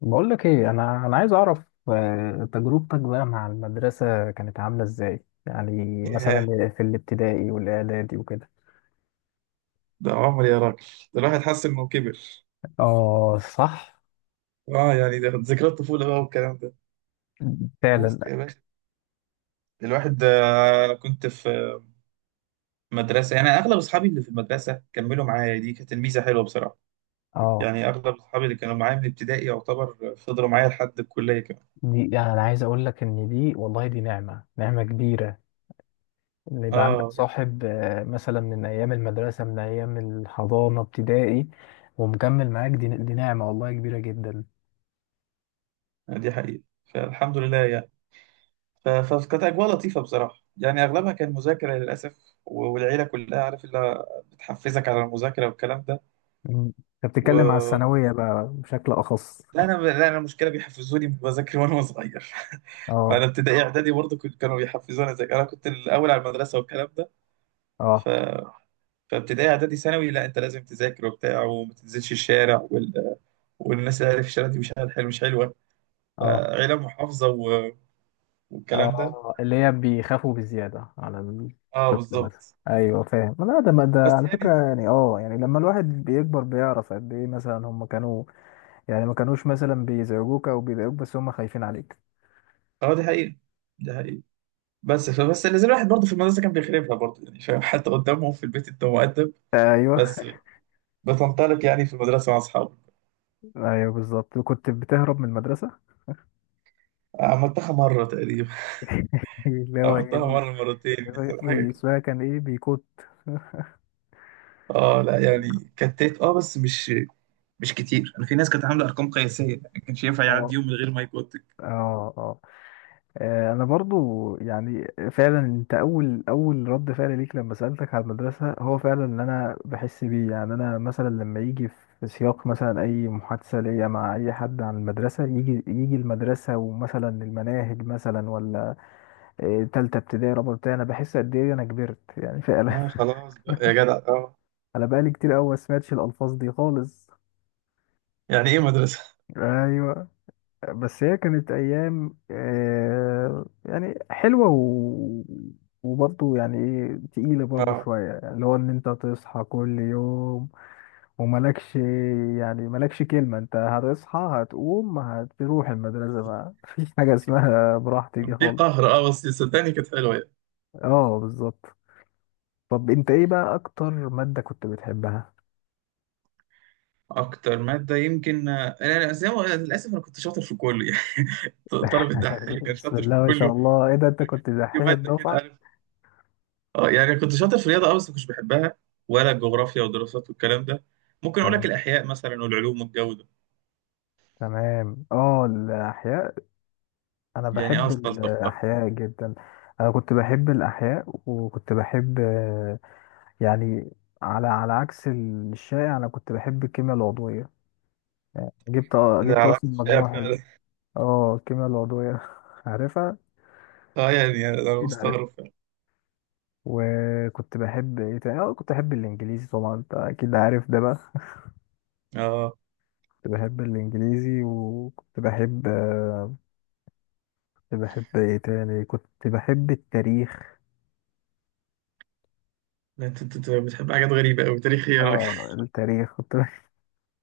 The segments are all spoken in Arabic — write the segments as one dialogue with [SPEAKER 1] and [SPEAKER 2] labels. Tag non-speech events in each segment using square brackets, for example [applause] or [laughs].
[SPEAKER 1] بقول لك ايه انا عايز اعرف. تجربتك بقى مع المدرسه كانت عامله ازاي؟ يعني
[SPEAKER 2] ياه!
[SPEAKER 1] مثلا في الابتدائي والاعدادي وكده.
[SPEAKER 2] ده عمر يا راجل. ده الواحد حس انه كبر.
[SPEAKER 1] اه، صح،
[SPEAKER 2] اه، يعني ده ذكريات طفوله بقى والكلام ده.
[SPEAKER 1] فعلا.
[SPEAKER 2] بص يا باشا، الواحد انا كنت في مدرسه، يعني اغلب اصحابي اللي في المدرسه كملوا معايا. دي كانت الميزه حلوه بصراحه،
[SPEAKER 1] اه،
[SPEAKER 2] يعني اغلب اصحابي اللي كانوا معايا من ابتدائي يعتبر فضلوا معايا لحد الكليه كمان.
[SPEAKER 1] دي يعني انا عايز اقول لك ان دي والله دي نعمه، نعمه كبيره، ان يبقى عندك
[SPEAKER 2] اه،
[SPEAKER 1] صاحب مثلا من ايام المدرسه، من ايام الحضانه، ابتدائي، ومكمل معاك. دي نعمه والله كبيره جدا.
[SPEAKER 2] يعني دي حقيقه، فالحمد لله يعني. فكانت اجواء لطيفه بصراحه، يعني اغلبها كان مذاكره للاسف، والعيله كلها عارف اللي بتحفزك على المذاكره والكلام
[SPEAKER 1] مم. انت بتتكلم على
[SPEAKER 2] ده.
[SPEAKER 1] الثانويه بقى بشكل اخص.
[SPEAKER 2] لا انا المشكله بيحفزوني بذاكر وانا صغير [laughs]
[SPEAKER 1] اه،
[SPEAKER 2] فانا ابتدائي، اه، اعدادي برضه كانوا بيحفزوني اذاكر، انا كنت الاول على المدرسه والكلام ده. ف...
[SPEAKER 1] اه،
[SPEAKER 2] فابتدائي اعدادي ثانوي، لا انت لازم تذاكر وبتاع وما تنزلش الشارع والناس اللي عارف الشارع دي مش حلوه مش حلوه.
[SPEAKER 1] اه،
[SPEAKER 2] فعيله محافظه والكلام ده.
[SPEAKER 1] اه، اللي هي بيخافوا بالزيادة على
[SPEAKER 2] اه،
[SPEAKER 1] الطفل مثلا.
[SPEAKER 2] بالظبط،
[SPEAKER 1] ايوه، فاهم. لا، ده، ما ده
[SPEAKER 2] بس
[SPEAKER 1] على فكرة
[SPEAKER 2] يعني
[SPEAKER 1] يعني. اه يعني لما الواحد بيكبر بيعرف قد ايه مثلا هم كانوا، يعني ما كانوش مثلا بيزعجوك او بيضايقوك، بس هم خايفين عليك.
[SPEAKER 2] اه، دي حقيقه دي حقيقه. فبس اللي زي الواحد برضه في المدرسه كان بيخربها برضه، يعني فاهم [laughs] حتى قدامهم في البيت انت مؤدب،
[SPEAKER 1] ايوه،
[SPEAKER 2] بس بتنطلق يعني في المدرسه مع اصحابك.
[SPEAKER 1] ايوه، بالظبط، كنت بتهرب من المدرسة.
[SPEAKER 2] عملتها مره تقريبا.
[SPEAKER 1] [laughs] اللي هو ايه،
[SPEAKER 2] عملتها مرة مرتين يعني، حاجة كده.
[SPEAKER 1] اسمها كان ايه؟ بيكوت. [laughs]
[SPEAKER 2] اه، لا يعني
[SPEAKER 1] بيكوت.
[SPEAKER 2] كتات، اه بس مش كتير. انا في ناس كانت عاملة ارقام قياسية، يعني ما كانش ينفع
[SPEAKER 1] اه،
[SPEAKER 2] يعدي يوم من غير ما يكوتك.
[SPEAKER 1] اه، اه، انا برضو يعني فعلا انت اول رد فعل ليك لما سالتك على المدرسه هو فعلا اللي انا بحس بيه. يعني انا مثلا لما يجي في سياق، مثلا اي محادثه ليا مع اي حد عن المدرسه، يجي المدرسه ومثلا المناهج مثلا، ولا تالته ابتدائي، رابعه ابتدائي، انا بحس قد ايه انا كبرت يعني فعلا.
[SPEAKER 2] اه، خلاص بقى يا جدع، اه
[SPEAKER 1] [laughs] انا بقالي كتير قوي ما سمعتش الالفاظ دي خالص.
[SPEAKER 2] يعني ايه مدرسة.
[SPEAKER 1] ايوه، بس هي كانت ايام يعني حلوه و... وبرضه يعني ايه تقيله برضه
[SPEAKER 2] اه،
[SPEAKER 1] شويه، يعني اللي هو ان انت تصحى كل يوم وملكش، يعني ملكش كلمه. انت هتصحى هتقوم هتروح المدرسه، ما فيش [laughs] حاجه اسمها براحتي
[SPEAKER 2] كان
[SPEAKER 1] دي
[SPEAKER 2] في
[SPEAKER 1] خالص.
[SPEAKER 2] قهر، اه بس صدقني كانت حلوه يعني.
[SPEAKER 1] اه، بالظبط. طب انت ايه بقى اكتر ماده كنت بتحبها؟
[SPEAKER 2] اكتر ماده يمكن، أنا زي ما أنا، للاسف انا كنت شاطر في كله يعني. [laughs] طالب الدحيح اللي
[SPEAKER 1] [laughs]
[SPEAKER 2] كان
[SPEAKER 1] بسم
[SPEAKER 2] شاطر
[SPEAKER 1] الله
[SPEAKER 2] في
[SPEAKER 1] ما شاء
[SPEAKER 2] كله.
[SPEAKER 1] الله، ايه ده، انت
[SPEAKER 2] فكان
[SPEAKER 1] كنت
[SPEAKER 2] في
[SPEAKER 1] دحيح
[SPEAKER 2] ماده كده،
[SPEAKER 1] الدفعه.
[SPEAKER 2] عارف؟ اه يعني كنت شاطر في الرياضه، اه بس ما كنتش بحبها، ولا الجغرافيا والدراسات والكلام ده. ممكن اقول لك
[SPEAKER 1] تمام،
[SPEAKER 2] الاحياء مثلا والعلوم والجو ده.
[SPEAKER 1] تمام، اه الاحياء. انا
[SPEAKER 2] يعني اه،
[SPEAKER 1] بحب
[SPEAKER 2] استلطفتها.
[SPEAKER 1] الاحياء جدا. انا كنت بحب الاحياء، وكنت بحب يعني، على عكس الشائع انا كنت بحب الكيمياء العضويه. جبت
[SPEAKER 2] ده
[SPEAKER 1] جبت
[SPEAKER 2] على
[SPEAKER 1] اصلا
[SPEAKER 2] عكس الشائع
[SPEAKER 1] مجموع حلو.
[SPEAKER 2] فعلا،
[SPEAKER 1] اه الكيمياء العضويه [laughs] عارفها،
[SPEAKER 2] اه يعني انا
[SPEAKER 1] اكيد عارف.
[SPEAKER 2] مستغرب فعلا.
[SPEAKER 1] وكنت بحب ايه تاني؟ اه كنت بحب الانجليزي طبعا، انت اكيد عارف ده بقى. [laughs]
[SPEAKER 2] اه،
[SPEAKER 1] كنت بحب الانجليزي، وكنت بحب كنت بحب ايه تاني؟ كنت بحب التاريخ.
[SPEAKER 2] لا، انت انت أنت بتحب حاجات غريبة أوي تاريخية راجل.
[SPEAKER 1] اه التاريخ كنت [laughs]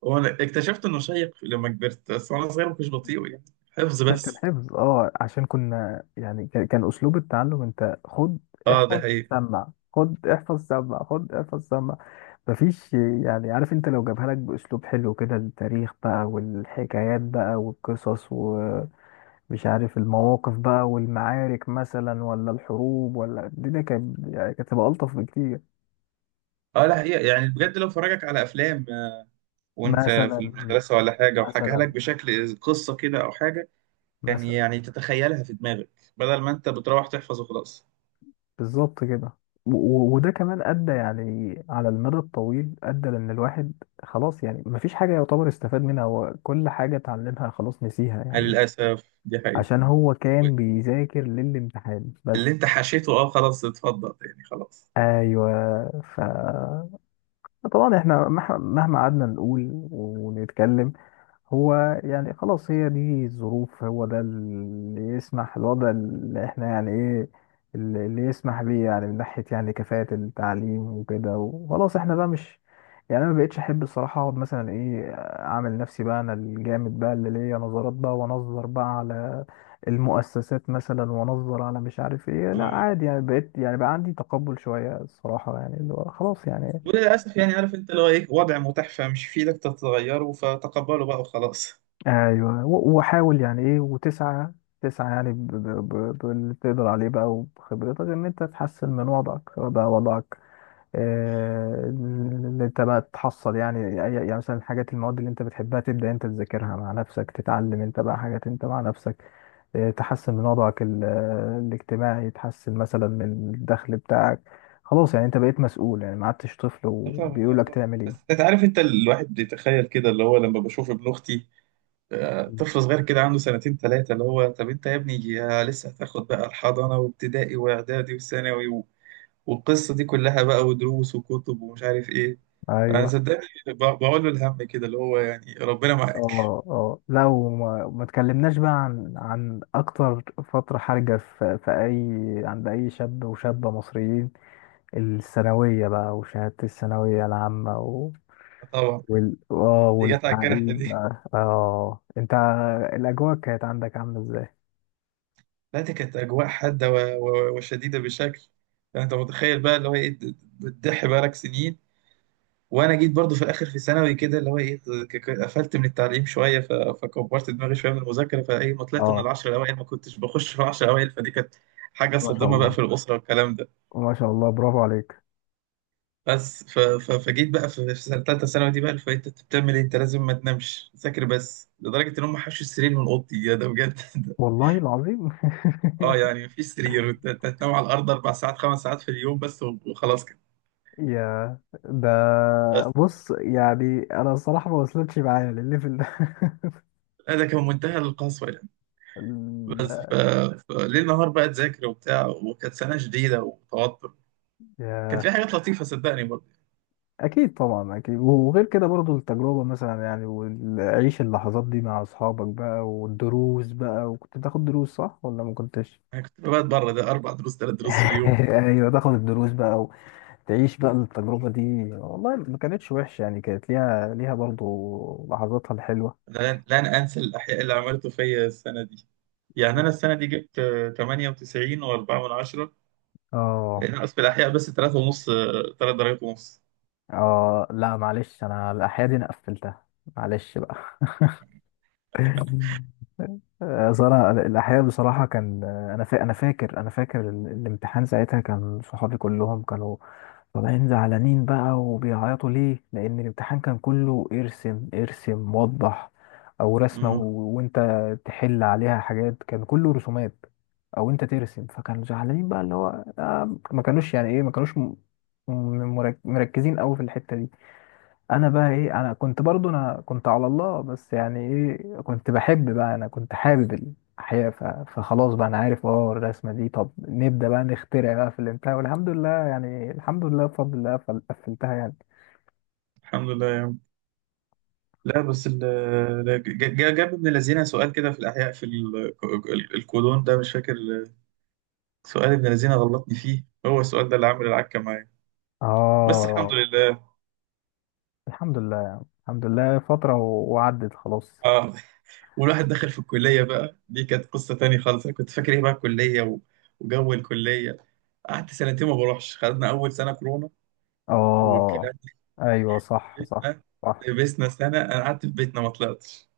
[SPEAKER 2] هو انا اكتشفت انه شيق لما كبرت بس، وانا صغير ما كنتش بطيء، يعني حفظ
[SPEAKER 1] كان
[SPEAKER 2] بس.
[SPEAKER 1] حفظ. اه عشان كنا يعني كان اسلوب التعلم. انت خد
[SPEAKER 2] اه، ده
[SPEAKER 1] احفظ
[SPEAKER 2] حقيقي.
[SPEAKER 1] سمع، خد احفظ سمع، خد احفظ سمع، مفيش يعني. عارف، انت لو جابها لك باسلوب حلو كده، التاريخ بقى والحكايات بقى والقصص ومش عارف المواقف بقى والمعارك مثلا، ولا الحروب، ولا، الدنيا كانت يعني كانت تبقى الطف بكتير.
[SPEAKER 2] اه، ده حقيقة يعني، بجد لو فرجك على افلام، وانت في
[SPEAKER 1] مثلا،
[SPEAKER 2] المدرسة ولا حاجة وحكاها لك
[SPEAKER 1] مثلا،
[SPEAKER 2] بشكل قصة كده او حاجة، كان
[SPEAKER 1] مثلا
[SPEAKER 2] يعني تتخيلها في دماغك بدل ما انت بتروح تحفظ وخلاص.
[SPEAKER 1] بالظبط كده. و- و- وده كمان أدى يعني على المدى الطويل، أدى لأن الواحد خلاص يعني مفيش حاجة يعتبر استفاد منها. هو كل حاجة اتعلمها خلاص نسيها يعني،
[SPEAKER 2] للأسف دي
[SPEAKER 1] عشان
[SPEAKER 2] حقيقة.
[SPEAKER 1] هو كان بيذاكر للامتحان
[SPEAKER 2] اللي
[SPEAKER 1] بس.
[SPEAKER 2] انت حشيته اه، خلاص اتفضل يعني خلاص.
[SPEAKER 1] أيوه، ف طبعا احنا مهما قعدنا نقول ونتكلم، هو يعني خلاص، هي دي الظروف، هو ده اللي يسمح، الوضع اللي احنا يعني ايه، اللي يسمح بيه، يعني من ناحية يعني كفاءة التعليم وكده، وخلاص احنا بقى مش. يعني انا ما بقتش احب الصراحة اقعد مثلا ايه، اعمل نفسي بقى انا الجامد بقى اللي ليا نظرات بقى وانظر بقى على المؤسسات مثلا، وانظر على مش عارف ايه. لا،
[SPEAKER 2] آه.
[SPEAKER 1] عادي يعني، بقيت يعني بقى عندي تقبل شوية الصراحة، يعني اللي هو خلاص يعني.
[SPEAKER 2] وللأسف يعني، عارف أنت اللي هو إيه، وضع متاح فمش في إيدك تتغيره، فتقبله بقى وخلاص.
[SPEAKER 1] ايوه، وحاول يعني ايه وتسعى، تسعى يعني باللي تقدر عليه بقى وبخبرتك ان انت تحسن من وضعك، سواء بقى وضعك ان انت بقى تحصل يعني يعني مثلا الحاجات، المواد اللي انت بتحبها تبدا انت تذاكرها مع نفسك، تتعلم انت بقى حاجات انت مع نفسك، تحسن من وضعك الاجتماعي، تحسن مثلا من الدخل بتاعك. خلاص يعني انت بقيت مسؤول، يعني ما عدتش طفل
[SPEAKER 2] آه طبعا، آه
[SPEAKER 1] وبيقول لك
[SPEAKER 2] طبعا.
[SPEAKER 1] تعمل
[SPEAKER 2] بس
[SPEAKER 1] ايه.
[SPEAKER 2] أنت عارف، أنت الواحد بيتخيل كده، اللي هو لما بشوف ابن أختي
[SPEAKER 1] مم.
[SPEAKER 2] طفل صغير كده عنده سنتين ثلاثة، اللي هو طب أنت يا ابني يا لسه هتاخد بقى الحضانة وابتدائي وإعدادي وثانوي والقصة دي كلها بقى، ودروس وكتب ومش عارف إيه. أنا
[SPEAKER 1] ايوه،
[SPEAKER 2] صدقني بقول له الهم كده، اللي هو يعني ربنا معاك.
[SPEAKER 1] اه، اه، لو ما تكلمناش بقى عن اكتر فترة حرجة في اي، عند اي شاب وشابة مصريين، الثانوية بقى وشهادة الثانوية العامة. و...
[SPEAKER 2] طبعا.
[SPEAKER 1] وال اه
[SPEAKER 2] دي جت على الجرح
[SPEAKER 1] والتعليم
[SPEAKER 2] دي.
[SPEAKER 1] بقى. اه انت، الاجواء كانت عندك عاملة ازاي؟
[SPEAKER 2] لا دي كانت أجواء حادة وشديدة بشكل، يعني أنت متخيل بقى اللي هو إيه؟ بتضحي بقالك سنين. وأنا جيت برضو في الآخر في ثانوي كده، اللي هو إيه، قفلت من التعليم شوية، فكبرت دماغي شوية من المذاكرة، فإيه، ما طلعت من
[SPEAKER 1] اه،
[SPEAKER 2] العشر الأوائل، ما كنتش بخش في العشر الأوائل، فدي كانت حاجة
[SPEAKER 1] ما شاء
[SPEAKER 2] صادمة بقى
[SPEAKER 1] الله،
[SPEAKER 2] في الأسرة والكلام ده.
[SPEAKER 1] ما شاء الله برافو عليك.
[SPEAKER 2] بس فجيت بقى في سنة تالتة ثانوي دي بقى اللي فايت. أنت بتعمل إيه؟ أنت لازم ما تنامش، ذاكر بس، لدرجة إن هم حشوا السرير من أوضتي، يا ده بجد [laughs]
[SPEAKER 1] والله العظيم. [laughs]
[SPEAKER 2] اه يعني في سرير تنام على الارض 4 ساعات 5 ساعات في اليوم بس وخلاص كده.
[SPEAKER 1] يا ده،
[SPEAKER 2] بس
[SPEAKER 1] بص يعني انا الصراحة ما وصلتش معايا للليفل ده.
[SPEAKER 2] لا ده كان منتهى القسوه يعني. بس فليل نهار بقى تذاكر وبتاع، وكانت سنه شديده وتوتر.
[SPEAKER 1] [laughs]
[SPEAKER 2] كانت
[SPEAKER 1] يا،
[SPEAKER 2] في حاجات لطيفه صدقني برضه.
[SPEAKER 1] اكيد طبعا، اكيد. وغير كده برضو التجربه مثلا يعني، وعيش اللحظات دي مع اصحابك بقى والدروس بقى. وكنت بتاخد دروس صح ولا ما كنتش؟
[SPEAKER 2] انا كنت بقعد بره ده 4 دروس 3 دروس في
[SPEAKER 1] [laughs]
[SPEAKER 2] اليوم.
[SPEAKER 1] ايوه، تاخد الدروس بقى، وتعيش بقى التجربه دي. والله ما كانتش وحشه يعني، كانت ليها برضو لحظاتها الحلوه.
[SPEAKER 2] انا لن انسى الاحياء اللي عملته فيا السنه دي. يعني انا السنه دي جبت 98 و4 من 10،
[SPEAKER 1] اه،
[SPEAKER 2] ناقص في الاحياء بس 3 ونص، 3 درجات ونص.
[SPEAKER 1] اه، لا معلش، انا الاحياء دي انا قفلتها، معلش بقى. [laughs] صراحة الأحياء بصراحة كان أنا أنا فاكر، أنا فاكر الامتحان ساعتها. كان صحابي كلهم كانوا طالعين زعلانين بقى وبيعيطوا. ليه؟ لأن الامتحان كان كله ارسم ارسم وضح، أو رسمة، و...
[SPEAKER 2] امم
[SPEAKER 1] وأنت تحل عليها حاجات. كان كله رسومات، أو أنت ترسم. فكانوا زعلانين بقى اللي هو ما كانوش يعني إيه، ما كانوش مركزين أوي في الحتة دي. انا بقى ايه، انا كنت برضو، انا كنت على الله. بس يعني ايه، كنت بحب بقى، انا كنت حابب الاحياء، فخلاص بقى انا عارف اه الرسمه دي. طب نبدا بقى نخترع بقى في الانتهاء. والحمد لله يعني، الحمد لله بفضل الله قفلتها يعني.
[SPEAKER 2] الحمد لله. لا بس جاب ابن الذين سؤال كده في الأحياء في الكولون ده مش فاكر. سؤال ابن الذين غلطني فيه هو السؤال ده، اللي عامل العكة معايا. بس
[SPEAKER 1] اه،
[SPEAKER 2] الحمد لله.
[SPEAKER 1] الحمد لله، الحمد لله، فتره وعدت خلاص.
[SPEAKER 2] اه، والواحد دخل في الكلية بقى، دي كانت قصة تانية خالص. أنا كنت فاكر إيه بقى الكلية وجو الكلية. قعدت سنتين ما بروحش، خدنا أول سنة كورونا والكلام
[SPEAKER 1] اه،
[SPEAKER 2] ده.
[SPEAKER 1] ايوه، صح، صح،
[SPEAKER 2] لبسنا
[SPEAKER 1] صح.
[SPEAKER 2] لبسنا سنة أنا قعدت في بيتنا ما طلعتش.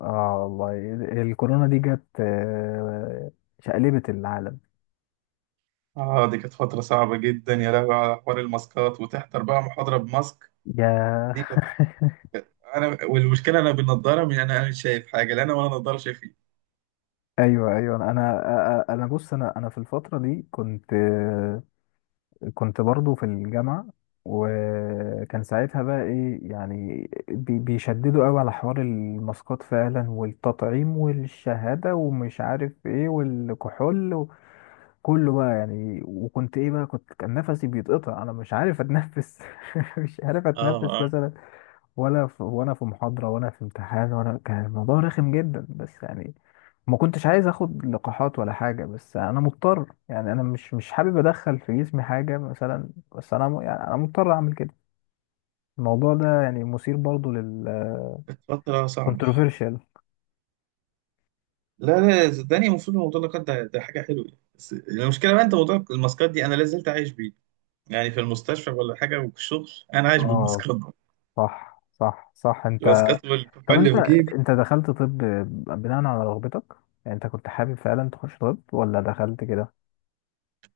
[SPEAKER 1] اه والله الكورونا دي جت شقلبت العالم.
[SPEAKER 2] اه، دي كانت فترة صعبة جدا، يا لهوي على حوار الماسكات، وتحضر بقى محاضرة بماسك
[SPEAKER 1] يا،
[SPEAKER 2] دي.
[SPEAKER 1] [laughs]
[SPEAKER 2] انا والمشكله انا بالنضاره، من أنا مش شايف حاجه، لا انا ولا نضاره شايفين.
[SPEAKER 1] ايوه، ايوه، انا بص، انا في الفتره دي كنت، كنت برضو في الجامعه. وكان ساعتها بقى ايه يعني، بيشددوا قوي على حوار الماسكات فعلا، والتطعيم والشهاده ومش عارف ايه، والكحول وكله بقى يعني. وكنت ايه بقى كنت، كان نفسي بيتقطع، انا مش عارف اتنفس. [laughs] مش عارف
[SPEAKER 2] اه
[SPEAKER 1] اتنفس،
[SPEAKER 2] اه،
[SPEAKER 1] ولا في وانا في محاضرة، ولا في امتحان، ولا، كان الموضوع رخم جدا بس. يعني ما كنتش عايز اخد لقاحات ولا حاجة، بس انا مضطر. يعني انا مش حابب ادخل في جسمي حاجة مثلا، بس انا يعني انا مضطر اعمل كده. الموضوع ده يعني مثير برضو لل
[SPEAKER 2] كانت فترة
[SPEAKER 1] [laughs]
[SPEAKER 2] صعبة.
[SPEAKER 1] controversial.
[SPEAKER 2] لا، لا صدقني، المفروض موضوع اللقاح ده حاجة حلوة يعني. بس المشكلة بقى، انت موضوع الماسكات دي انا لا زلت عايش بيه، يعني في المستشفى ولا حاجة، وفي الشغل انا عايش
[SPEAKER 1] اه،
[SPEAKER 2] بالماسكات دي،
[SPEAKER 1] صح، صح، صح، انت.
[SPEAKER 2] الماسكات والكحول
[SPEAKER 1] طب
[SPEAKER 2] اللي
[SPEAKER 1] انت،
[SPEAKER 2] في جيبي.
[SPEAKER 1] انت دخلت طب بناء على رغبتك؟ يعني انت كنت حابب فعلا تخش طب، ولا دخلت كده؟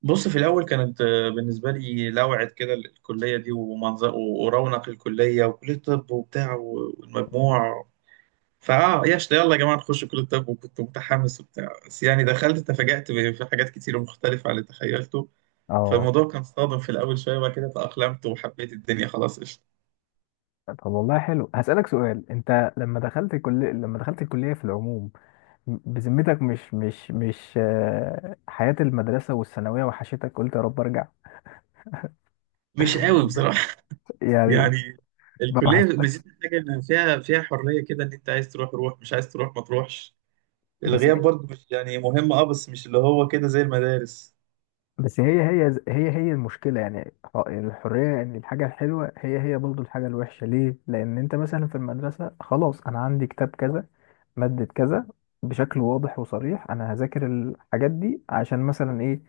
[SPEAKER 2] بص في الاول كانت بالنسبة لي لوعة كده، الكلية دي ومنظر ورونق الكلية وكلية طب وبتاع والمجموع. فاه، ياش، يلا يا جماعه نخش كل الطب، وكنت متحمس وبتاع. بس يعني دخلت، تفاجأت في حاجات كتير مختلفه عن اللي تخيلته،
[SPEAKER 1] اه،
[SPEAKER 2] فالموضوع كان صادم في الاول شويه، وبعد كده تأقلمت وحبيت الدنيا، خلاص قشطه.
[SPEAKER 1] طب والله حلو. هسألك سؤال. انت لما دخلت الكلية، لما دخلت الكلية في العموم، بذمتك مش مش مش حياة المدرسة والثانوية وحشتك؟ قلت يا رب ارجع؟
[SPEAKER 2] مش قوي بصراحه [laughs]
[SPEAKER 1] يعني
[SPEAKER 2] يعني
[SPEAKER 1] ما
[SPEAKER 2] الكليه
[SPEAKER 1] وحشتكش؟
[SPEAKER 2] ميزتها حاجه، ان فيها حريه كده، ان انت عايز تروح روح، مش عايز تروح ما تروحش.
[SPEAKER 1] بس
[SPEAKER 2] الغياب
[SPEAKER 1] هي-
[SPEAKER 2] برضه مش يعني مهم، اه بس مش اللي هو كده زي المدارس.
[SPEAKER 1] بس هي المشكلة يعني الحرية. ان الحاجة الحلوة هي برضه الحاجة الوحشة. ليه؟ لأن انت مثلا في المدرسة خلاص، انا عندي كتاب كذا، مادة كذا بشكل واضح وصريح. أنا هذاكر الحاجات دي عشان مثلا إيه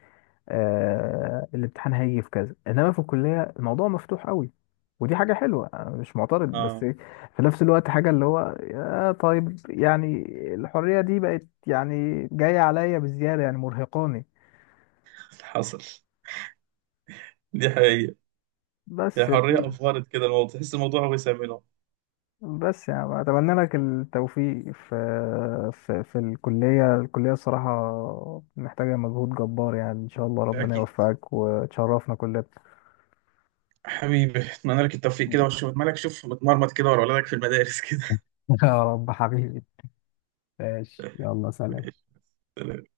[SPEAKER 1] الامتحان هيجي في كذا. إنما في الكلية الموضوع مفتوح قوي، ودي حاجة حلوة أنا مش معترض، بس
[SPEAKER 2] اه،
[SPEAKER 1] إيه، في نفس الوقت حاجة اللي هو طيب يعني الحرية دي بقت يعني جاية عليا بزيادة، يعني مرهقاني.
[SPEAKER 2] حصل، دي حقيقه، هي
[SPEAKER 1] بس،
[SPEAKER 2] حريه افورت كده الموضوع، تحس الموضوع وسع منه.
[SPEAKER 1] بس يعني اتمنى لك التوفيق في، في الكليه. الكليه الصراحه محتاجه مجهود جبار يعني. ان شاء الله ربنا يوفقك وتشرفنا كلنا.
[SPEAKER 2] حبيبي، اتمنى لك التوفيق كده، واشوف مالك، شوف متمرمط كده ورا ولادك في المدارس كده
[SPEAKER 1] [laughs] يا رب حبيبي. ماشي يلا، سلام.
[SPEAKER 2] [laughs] ماشي.